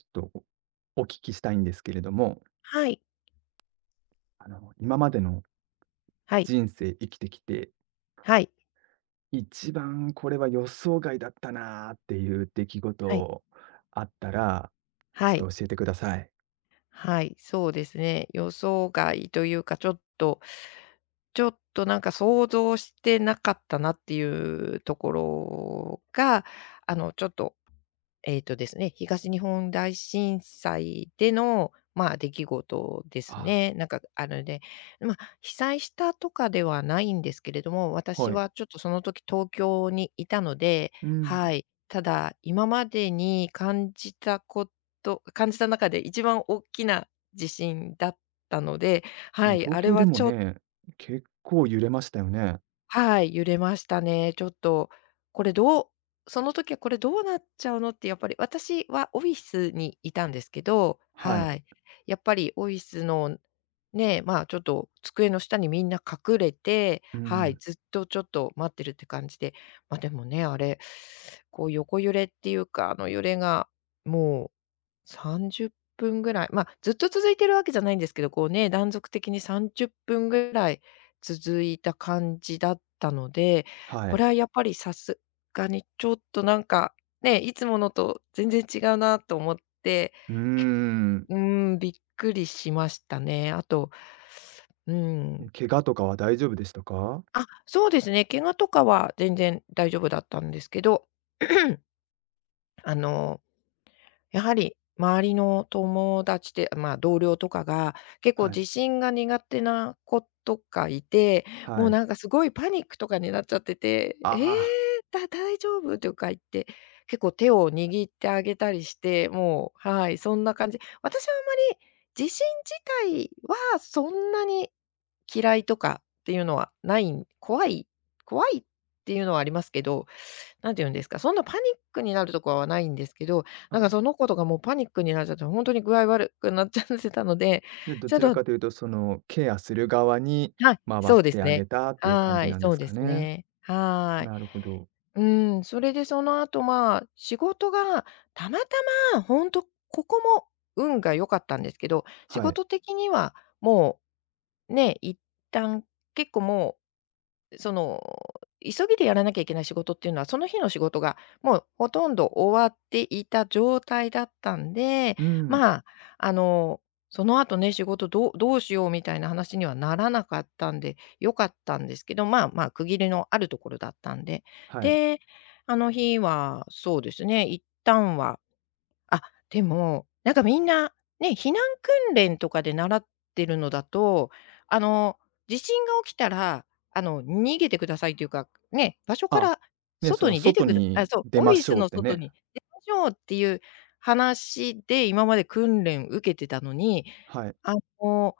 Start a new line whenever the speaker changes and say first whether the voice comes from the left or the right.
right: ちょっとおお聞きしたいんですけれども、
left: はい、
right: 今までの
left: はい、
right: 人生生きてきて、
left: はい、
right: 一番これは予想外だったなっていう出来
left: はい、
right: 事あったら、ち
left: は
right: ょ
left: い。
right: っと教えてください。
left: はい、そうですね。予想外というか、ちょっとなんか想像してなかったなっていうところが、あの、ちょっと、えっとですね、東日本大震災での、まあ、出来事です
right: あ、
left: ね。なんか、あのね、まあ、被災したとかではないんですけれども、
right: は
left: 私
right: い。
left: はちょっとその時東京にいたので、
right: うん。
left: はい。ただ、今までに感じた中で一番大きな地震だったので、は
right: ね、
left: い、
right: 東
left: あれ
right: 京で
left: は
right: も
left: ちょ
right: ね、結構揺れましたよね。
left: はい、揺れましたね。ちょっと、これどうその時はこれどうなっちゃうのって、やっぱり私はオフィスにいたんですけど、
right: はい。
left: はい。やっぱりオフィスのね、まあ、ちょっと机の下にみんな隠れて、
right: う
left: はい、
right: ん。
left: ずっとちょっと待ってるって感じで、ま、でもね、あれ、こう横揺れっていうか、あの揺れがもう30分ぐらい、まあ、ずっと続いてるわけじゃないんですけど、こうね、断続的に30分ぐらい続いた感じだったので、
right: は
left: こ
right: い。
left: れはやっぱりさすがにちょっとなんか、ね、いつものと全然違うなと思って、
right: うーん。
left: うーん、びっくりしましたね。あと、うん、
right: 怪我とかは大丈夫でしたか。
left: あ、そうですね、怪我とかは全然大丈夫だったんですけど、あの、やはり周りの友達で、まあ、同僚とかが、結
right: は
left: 構
right: い。
left: 地震が苦手な子とかいて、
right: は
left: もう
right: い。
left: なんかすごいパニックとかになっちゃってて、
right: あ
left: 「えー
right: ー、
left: だ大丈夫？」とか言って、結構手を握ってあげたりして、もうはい、そんな感じ。私はあまり地震自体はそんなに嫌いとかっていうのはないん怖いっていうのはありますけど、なんて言うんですか、そんなパニックになるとかはないんですけど、なんかそ
right: あ
left: の子とかもうパニックになっちゃって、本当に具合悪くなっちゃってたので、
right: で、ど
left: ちょっ
right: ちら
left: と
right: かというと、その、ケアする側に
left: はい、
right: 回っ
left: そうです
right: てあ
left: ね。
right: げたっていう感
left: は
right: じ
left: ーい、
right: なんで
left: そう
right: す
left: で
right: か
left: す
right: ね。
left: ね。はーい。
right: なるほど。
left: うん、それでその後、まあ、仕事がたまたま本当ここも運が良かったんですけど、仕
right: はい。
left: 事的にはもう、ね、一旦結構もうその、急ぎでやらなきゃいけない仕事っていうのは、その日の仕事がもうほとんど終わっていた状態だったんで、
right: うん、
left: まあ、あの、その後ね、仕事どうしようみたいな話にはならなかったんで、良かったんですけど、まあまあ、区切りのあるところだったんで。
right: はい。
left: で、あの日はそうですね、一旦はあ、でも、なんかみんな、ね、避難訓練とかで習ってるのだと、あの、地震が起きたら、あの、逃げてくださいというか、ね、場所か
right: あ、
left: ら
right: ね、そ
left: 外
right: の
left: に出
right: 外
left: てくるあ、
right: に
left: そう、
right: 出
left: オフ
right: ま
left: ィ
right: し
left: ス
right: ょうっ
left: の
right: て
left: 外
right: ね。
left: に出ましょうっていう話で、今まで訓練受けてたのに、
right: はい。
left: あの、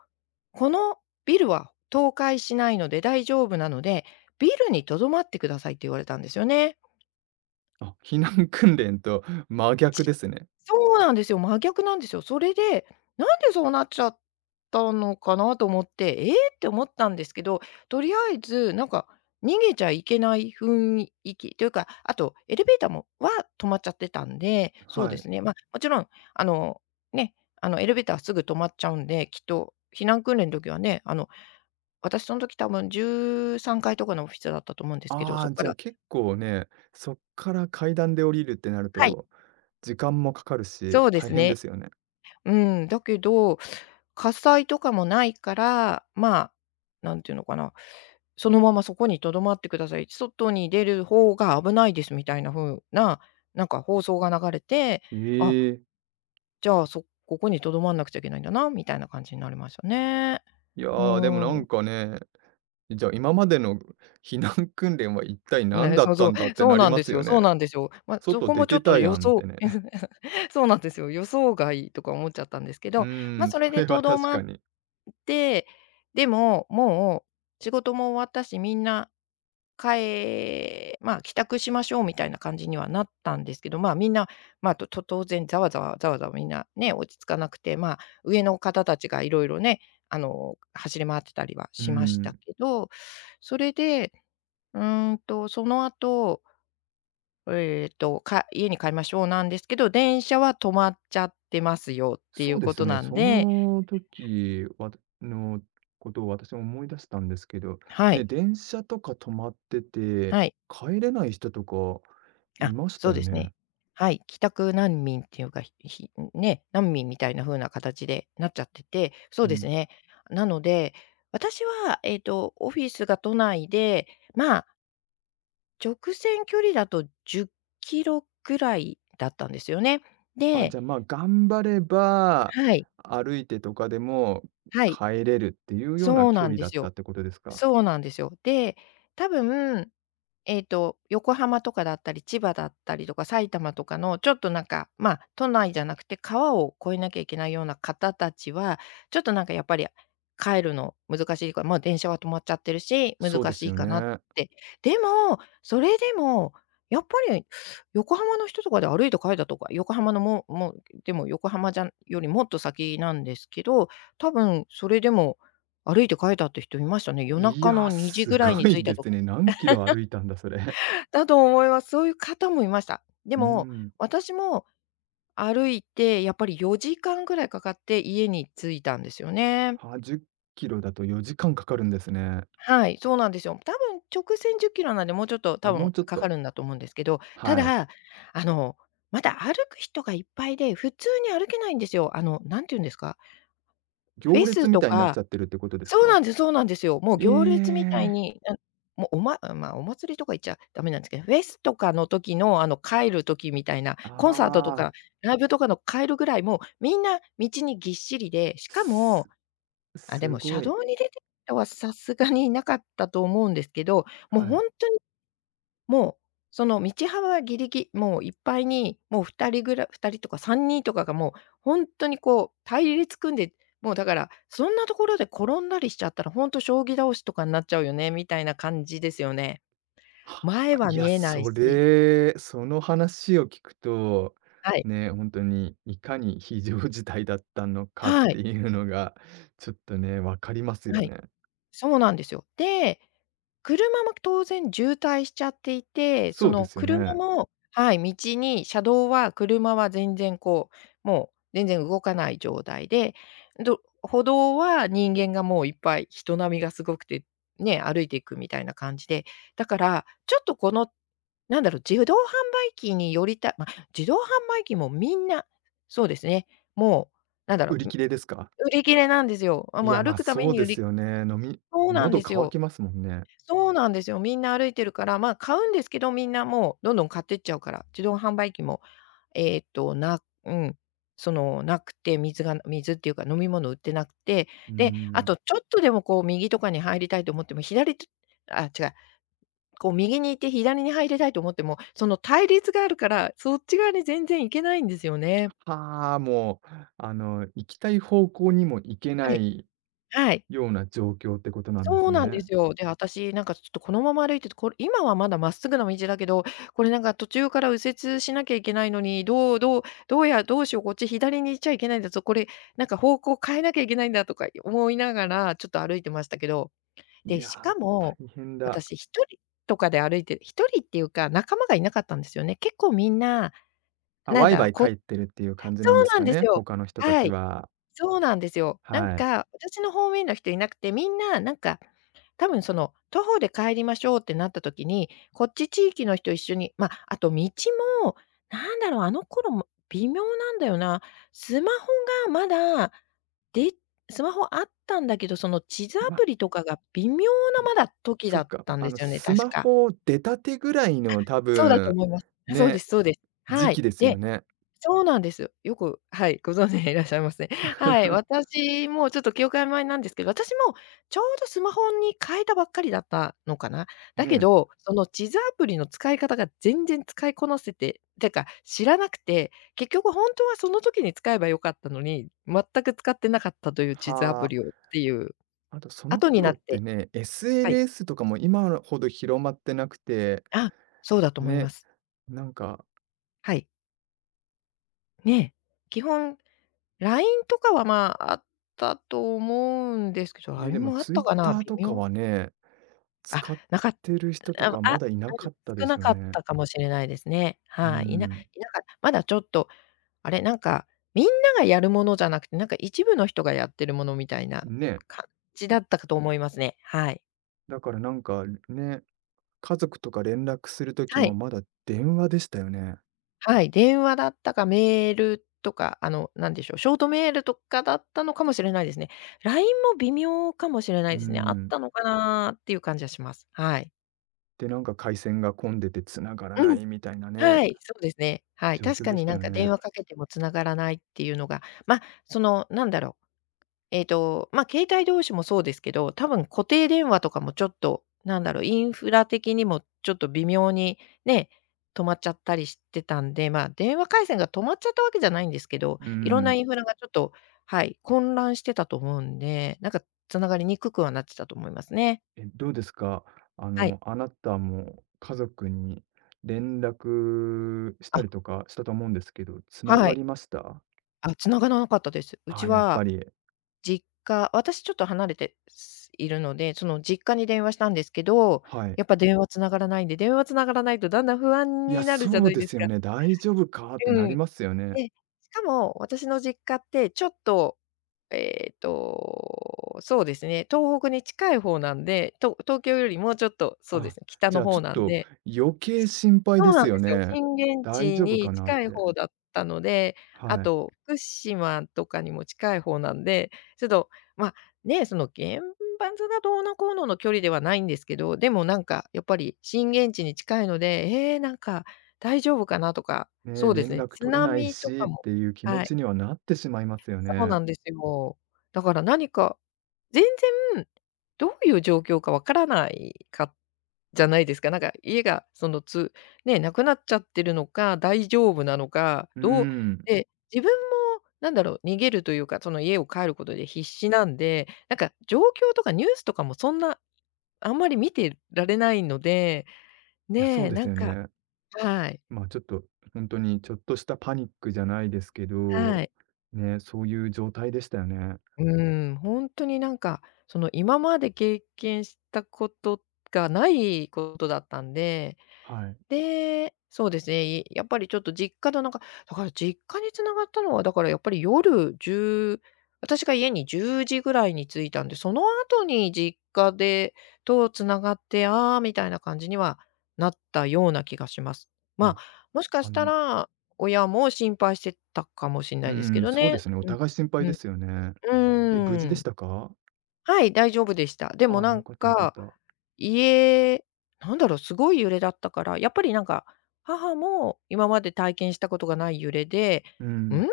left: このビルは倒壊しないので大丈夫なので、ビルに留まってくださいって言われたんですよね。
right: あ、避難訓練と 真逆
left: ち
right: ですね。
left: そうなんですよ、真逆なんですよ。それで、なんでそうなっちゃったのかなと思って、ええって思ったんですけど、とりあえずなんか逃げちゃいけない雰囲気というか、あとエレベーターも止まっちゃってたんで、そう
right: は
left: で
right: い。
left: すね、まあ、もちろんあの、ね、あのエレベーターすぐ止まっちゃうんで、きっと避難訓練の時はね、あの私その時多分13階とかのオフィスだったと思うんですけど、
right: あ
left: そ
right: あ、
left: こか
right: じゃあ
left: ら、
right: 結構ね、そっから階段で降りるってなる
left: はい、
right: と、時間もかかるし、
left: そうで
right: 大
left: す
right: 変で
left: ね。
right: すよね。
left: うん、だけど、火災とかもないから、まあ、なんていうのかな、そのままそこに留まってください。外に出る方が危ないですみたいな風な、なんか放送が流れて、
right: え
left: あ、
right: え。
left: じゃあ、ここに留まんなくちゃいけないんだなみたいな感じになりましたね。
right: いや
left: う
right: ー、でもな
left: ーん。
right: んかね、じゃあ、今までの避難訓練は一体何
left: ね、
right: だ
left: そ
right: っ
left: う
right: た
left: そう、
right: んだって
left: そう
right: なり
left: なん
right: ま
left: で
right: す
left: す
right: よ
left: よ、そ
right: ね。
left: うなんですよ。ま、そ
right: 外
left: こ
right: 出
left: もちょ
right: て
left: っと
right: たやんってね。
left: そうなんですよ、予想外とか思っちゃったんですけ
right: う
left: ど、
right: ー
left: ま、
right: ん、
left: そ
right: そ
left: れで
right: れは
left: 留
right: 確
left: まっ
right: かに。
left: て、でも、もう仕事も終わったし、みんなまあ、帰宅しましょうみたいな感じにはなったんですけど、まあ、みんな、ま、当然ざわざわざわざわ、みんなね、落ち着かなくて、まあ、上の方たちがいろいろね、あの、走り回ってたりは
right: うー
left: しました
right: ん、
left: けど、それで、うーんと、その後、えっと、家に帰りましょうなんですけど、電車は止まっちゃってますよってい
right: そう
left: う
right: で
left: こ
right: す
left: と
right: ね、
left: なん
right: そ
left: で。
right: の時わのことを私も思い出したんですけど、
left: は
right: ね、
left: い、
right: 電車とか止まってて、
left: はい。
right: 帰れない人とかい
left: あ、
right: まし
left: そ
right: た
left: う
right: よ
left: です
right: ね。
left: ね。はい、帰宅難民っていうか、ね、難民みたいな風な形でなっちゃってて、そ
right: う
left: うです
right: ん。
left: ね。なので、私はえっと、オフィスが都内で、まあ、直線距離だと10キロぐらいだったんですよね。
right: あ、
left: で
right: じゃあ、まあ、頑張れば、
left: はい、
right: 歩いてとかでも
left: はい、
right: 帰れるっていうような
left: そう
right: 距
left: なん
right: 離
left: で
right: だっ
left: す
right: たっ
left: よ。
right: てことですか？
left: そうなんですよ。で、多分、えっと、横浜とかだったり、千葉だったりとか、埼玉とかのちょっとなんか、まあ、都内じゃなくて川を越えなきゃいけないような方たちは、ちょっとなんかやっぱり帰るの難しいから、まあ、電車は止まっちゃってるし、難
right: そうです
left: しい
right: よ
left: かなっ
right: ね。
left: て。でも、それでも、やっぱり横浜の人とかで歩いて帰ったとか、横浜のももう、でも横浜じゃんよりもっと先なんですけど、多分それでも歩いて帰ったって人いましたね。夜
right: い
left: 中
right: や、
left: の2時
right: す
left: ぐらい
right: ご
left: に着
right: い
left: いた
right: で
left: と
right: す
left: か。
right: ね。何キロ歩いたんだ、それ。
left: だと思います。そういう方もいました。で
right: う
left: も、
right: ん。
left: 私も歩いてやっぱり4時間ぐらいかかって家に着いたんですよね。
right: はあ、10キロだと4時間かかるんですね。
left: はい、そうなんですよ。多分直線10キロなんで、もうちょっと
right: あ、
left: 多
right: もう
left: 分
right: ちょっ
left: かか
right: と、
left: るんだと思うんですけど、た
right: はい。
left: だ、あの、まだ歩く人がいっぱいで、普通に歩けないんですよ。あの、なんて言うんですか、フ
right: 行
left: ェ
right: 列
left: ス
right: み
left: と
right: たいになっち
left: か
right: ゃってるってことです
left: そうな
right: か？
left: んです、そうなんですよ。もう
right: え
left: 行列みたい
right: え。
left: に、もうまあ、お祭りとか言っちゃダメなんですけど、フェスとかの時の、あの、帰る時みたいな、コンサートと
right: ああ、
left: かライブとかの帰るぐらい、もうみんな道にぎっしりで、しかも、
right: す、
left: あ、で
right: す
left: も
right: ご
left: 車
right: い。
left: 道に出てる人はさすがにいなかったと思うんですけど、もう
right: は
left: ほ
right: い。
left: んと、もう、その道幅ギリギリもういっぱいに、もう2人ぐらい、2人とか3人とかがもう本当にこう隊列組んで、もうだからそんなところで転んだりしちゃったら本当将棋倒しとかになっちゃうよねみたいな感じですよね。
right: は、
left: 前
right: あ、
left: は
right: い
left: 見
right: や、
left: えない
right: そ
left: し、
right: れ、その話を聞くと、
left: はい。
right: ね、本当にいかに非常事態だったのかっ
left: は
right: て
left: い、
right: いうのが、ちょっとね、分かりますよ
left: はい。
right: ね。
left: そうなんですよ。で、車も当然渋滞しちゃっていて、
right: そ
left: そ
right: うで
left: の
right: すよ
left: 車
right: ね。
left: もはい、車道は車は全然こう、もう全然動かない状態で、歩道は人間がもういっぱい、人波がすごくて、ね、歩いていくみたいな感じで、だからちょっとこの、なんだろう、自動販売機もみんな、そうですね、もうなんだろ
right: 売り
left: う、
right: 切れですか？
left: 売り切れなんですよ。あ、
right: い
left: も
right: や、
left: う
right: ま、
left: 歩
right: あ
left: くため
right: そう
left: に
right: ですよね。飲み、
left: そうなん
right: 喉
left: です
right: 渇
left: よ。
right: きますもんね。
left: そうなんですよ。みんな歩いてるから、まあ、買うんですけど、みんなもうどんどん買ってっちゃうから、自動販売機も、えっと、なうん、その、なくて、水っていうか飲み物売ってなくて、
right: うー
left: で、あ
right: ん。
left: とちょっとでもこう右とかに入りたいと思っても、左とあ、違う、こう右に行って左に入りたいと思っても、その対立があるから、そっち側に全然行けないんですよね。
right: はあ、もう、行きたい方向にも行け
left: は
right: な
left: い、
right: い
left: はい。
right: ような状況ってことなんです
left: そうなんで
right: ね。
left: すよ。で、私なんかちょっとこのまま歩いてて、これ今はまだまっすぐな道だけど、これなんか途中から右折しなきゃいけないのに、どうしよう、こっち左に行っちゃいけないんだぞ、これなんか方向変えなきゃいけないんだとか思いながら、ちょっと歩いてましたけど、
right: い
left: で、
right: や
left: し
right: ー、
left: かも、
right: 大変だ。
left: 私一人とかで歩いて一人っていうか、仲間がいなかったんですよね。結構みんな、
right: あ、
left: なん
right: ワイ
left: だろ
right: ワ
left: う、
right: イ帰
left: こ
right: ってるっていう感じ
left: そ
right: なんで
left: う
right: す
left: なん
right: か
left: です
right: ね、
left: よ。
right: 他の人た
left: は
right: ち
left: い。
right: は。
left: そうなんですよ。なん
right: はい。
left: か、私の方面の人いなくて、みんななんか、多分その、徒歩で帰りましょうってなった時に、こっち地域の人一緒にま、あと道も、あの頃も微妙なんだよな。スマホがまだ、でスマホあったんだけど、その地図ア
right: ま、
left: プリとかが微妙なまだ時
right: そ
left: だ
right: っ
left: っ
right: か、
left: たんですよね、
right: ス
left: 確
right: マ
left: か。
right: ホを出たてぐらいの多
left: そうだと
right: 分、
left: 思います。そうで
right: ね、
left: すそうです。
right: 時
left: は
right: 期
left: い。
right: ですよ
left: で、
right: ね。
left: そうなんです。よく、はい、ご存知でいらっしゃいますね。はい、私もちょっと記憶曖昧なんですけど、私もちょうどスマホに変えたばっかりだったのかな。だけ
right: ね。
left: ど、その地図アプリの使い方が全然使いこなせててか、知らなくて、結局本当はその時に使えばよかったのに、全く使ってなかったという地図ア
right: は
left: プリをっ
right: あ。
left: ていう、
right: あとその
left: 後にな
right: 頃
left: っ
right: って
left: て、
right: ね、
left: はい。
right: SNS とかも今ほど広まってなくて、
left: あ、そうだと思い
right: ね、
left: ます。
right: なんか、
left: はい。ねえ。基本 LINE とかは、まあ、あったと思うんですけど、
right: ね、で
left: LINE
right: も
left: もあっ
right: ツイ
left: た
right: ッ
left: かな、
right: ター
left: 微
right: とか
left: 妙、
right: はね、
left: あ、
right: 使っ
left: なかっ
right: てる人と
left: あ
right: か
left: あ、
right: まだいな
left: うん、
right: かった
left: 少
right: です
left: な
right: よ
left: かっ
right: ね。
left: たかもしれないですね。
right: うー
left: はい、
right: ん。
left: なかまだちょっと、あれ、なんか、みんながやるものじゃなくて、なんか一部の人がやってるものみたいな
right: ね、
left: 感じだったかと思いますね。はい。
right: だからなんかね、家族とか連絡する時
left: は
right: も
left: い。
right: まだ電話でしたよね。
left: はい、電話だったかメールとか、なんでしょう、ショートメールとかだったのかもしれないですね。LINE も微妙かもしれな
right: うー
left: いですね。あっ
right: ん。
left: たのかなっていう感じはします。はい。
right: で、なんか回線が混んでて繋がら
left: う
right: な
left: ん。
right: いみたいなね、
left: はい、そうですね。はい。
right: 状
left: 確
right: 況
left: か
right: でし
left: に
right: た
left: なん
right: よ
left: か
right: ね。
left: 電話かけても繋がらないっていうのが、ま、その、まあ、携帯同士もそうですけど、多分固定電話とかもちょっと、インフラ的にもちょっと微妙にね、止まっちゃったりしてたんで、まあ、電話回線が止まっちゃったわけじゃないんですけど、
right: うー
left: いろんな
right: ん。
left: インフラがちょっと、はい、混乱してたと思うんで、なんか繋がりにくくはなってたと思いますね。
right: え、どうですか？
left: はい。
right: あなたも家族に連絡し
left: あ、
right: たりとかしたと思うんですけど、つな
left: は
right: が
left: い。
right: りました？
left: あ、繋がらなかったです。う
right: ああ、
left: ち
right: やっぱ
left: は
right: り、
left: 実家私ちょっと離れて、すいるので、その実家に電話したんですけど、
right: はい。
left: やっぱ電話繋がらないんで、電話繋がらないとだんだん不安
right: いや、
left: になるじゃ
right: そ
left: な
right: う
left: い
right: で
left: です
right: すよ
left: か。
right: ね。大丈夫かってな
left: う
right: り
left: ん。
right: ますよね。
left: で、しかも私の実家ってちょっと、そうですね、東北に近い方なんで、東京よりもうちょっと、そうで
right: あ、
left: すね、北
right: じ
left: の
right: ゃあちょ
left: 方
right: っ
left: なん
right: と
left: で、
right: 余計心配
left: そ
right: で
left: うな
right: す
left: ん
right: よ
left: ですよ。
right: ね。
left: 震源
right: 大
left: 地
right: 丈夫か
left: に
right: なっ
left: 近い
right: て。
left: 方だったので、あ
right: はい。
left: と福島とかにも近い方なんで、ちょっと、ま、ね、その原発がどうのこうのの距離ではないんですけど、でもなんかやっぱり震源地に近いので、ええ、なんか大丈夫かなとか、
right: ね、
left: そうです
right: 連
left: ね、
right: 絡
left: 津
right: 取れない
left: 波と
right: しっ
left: かも、
right: ていう気持
left: はい。
right: ちにはなってしまいますよ
left: そう
right: ね。
left: なんですよ。だから何か、全然どういう状況かわからないかじゃないですか。なんか家がそのね、なくなっちゃってるのか、大丈夫なのか、
right: う
left: どう
right: ん。
left: で、自分も逃げるというか、その家を帰ることで必死なんで、なんか状況とかニュースとかもそんな、あんまり見てられないので、
right: いや、そう
left: ね、
right: で
left: な
right: す
left: ん
right: よ
left: か、
right: ね。
left: はい、
right: まあ、ちょっと、本当にちょっとしたパニックじゃないですけ
left: は
right: ど、
left: い。
right: ね、そういう状態でしたよね。
left: うん、ほんとになんか、その、今まで経験したことがないことだったんで、
right: はい。
left: で、そうですね、やっぱりちょっと実家のなんか、だから実家に繋がったのは、だからやっぱり夜1私が家に10時ぐらいに着いたんで、その後に実家と繋がって、ああ、みたいな感じにはなったような気がします。まあ、
right: あ、
left: もしか
right: あ
left: した
right: の、
left: ら、親も心配してたかもしんな
right: う
left: いですけ
right: ん、
left: ど
right: そうで
left: ね。
right: すね、お
left: うん。
right: 互い心配
left: う
right: で
left: ん。
right: すよね。
left: う
right: え、無事
left: ー
right: でし
left: ん。
right: たか？
left: はい、大丈夫でした。でも
right: ああ、
left: な
right: 良
left: ん
right: かった良かっ
left: か、
right: た。
left: 家、すごい揺れだったから、やっぱりなんか、母も今まで体験したことがない揺れで、
right: うん。
left: 「ん？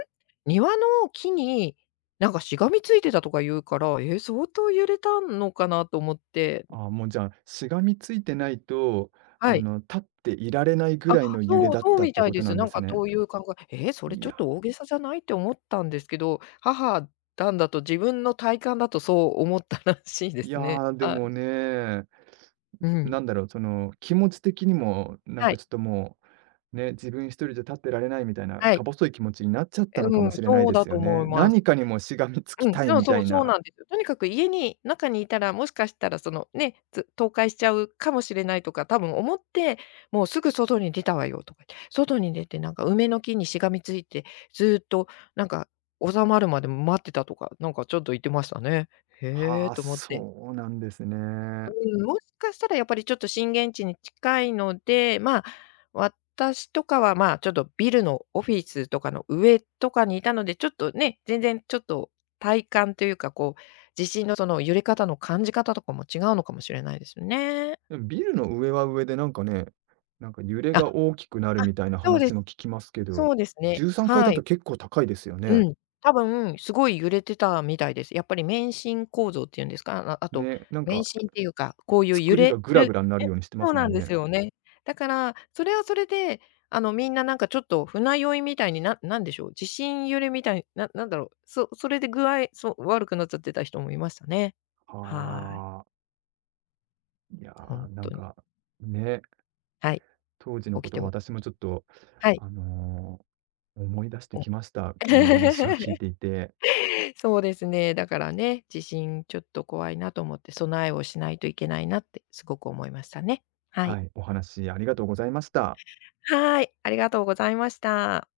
left: 庭の木になんかしがみついてた」とか言うから、え、相当揺れたのかなと思って、
right: ああ、もうじゃあ、しがみついてないと、
left: はい。
right: 立っていられないぐ
left: あ、
right: らいの揺れ
left: そう、
right: だっ
left: そう
right: たっ
left: み
right: て
left: たい
right: こと
left: で
right: な
left: す。
right: ん
left: な
right: で
left: ん
right: す
left: か
right: ね。
left: どういう感覚「え、それ
right: い
left: ちょっ
right: や、
left: と大げさじゃない？」って思ったんですけど、母なんだと自分の体感だとそう思ったらしいで
right: い
left: す
right: や
left: ね。
right: ー、で
left: は
right: も
left: い。
right: ね、
left: うん。
right: なんだろう、その、気持ち的にも、なん
left: は
right: か
left: い、
right: ちょっともうね、自分一人じゃ立ってられないみたいな、
left: は
right: か
left: い。
right: 細い気持ちになっちゃったのか
left: う
right: も
left: ん、
right: しれない
left: そう
right: で
left: だ
right: す
left: と
right: よ
left: 思
right: ね。
left: います。
right: 何かにもしがみつき
left: うん、
right: たい
left: そう
right: みた
left: そう、
right: い
left: そう
right: な。
left: なんですよ。とにかく家に中にいたら、もしかしたらそのね、倒壊しちゃうかもしれないとか、多分思って、もうすぐ外に出たわよとか言って、外に出てなんか梅の木にしがみついて、ずっとなんか収まるまで待ってたとか、なんかちょっと言ってましたね。へ
right: は
left: え
right: あ、
left: と思って。
right: そうなんです
left: う
right: ね。
left: ん、もしかしたらやっぱりちょっと震源地に近いので、まあ、私とかは、まあ、ちょっとビルのオフィスとかの上とかにいたので、ちょっとね、全然ちょっと体感というか、こう、地震のその揺れ方の感じ方とかも違うのかもしれないですよね。
right: でもビルの上は上でなんかね、なんか揺れ
left: あ、あ、
right: が大きくなるみたいな
left: そうで
right: 話
left: す。
right: も聞きますけ
left: そ
right: ど、
left: うですね。
right: 13階
left: は
right: だと
left: い。
right: 結構高いですよね。
left: うん、多分すごい揺れてたみたいです。やっぱり免震構造っていうんですか、ああと、
right: ね、なんか
left: 免震っていうか、こういう
right: 作
left: 揺
right: りが
left: れ
right: グラグ
left: る
right: ラになる
left: え
right: ようにしてま
left: そう
right: す
left: な
right: も
left: ん
right: ん
left: で
right: ね。
left: すよね。だから、それはそれで、みんななんかちょっと船酔いみたいに、なんでしょう、地震揺れみたい、それで具合、そう、悪くなっちゃってた人もいましたね。はい、
right: はあ、いや
left: ほん
right: ー、なん
left: とに。
right: か、ね、
left: はい、
right: 当時の
left: 起
right: こ
left: き
right: と
left: て
right: を
left: ほ
right: 私もちょっと、
left: はい、
right: あの、思い出して
left: うん。
right: きました。今日の話を聞い ていて。
left: そうですね。だからね、地震ちょっと怖いなと思って備えをしないといけないなってすごく思いましたね。は
right: は
left: い。
right: い、お話ありがとうございました。
left: はい、ありがとうございました。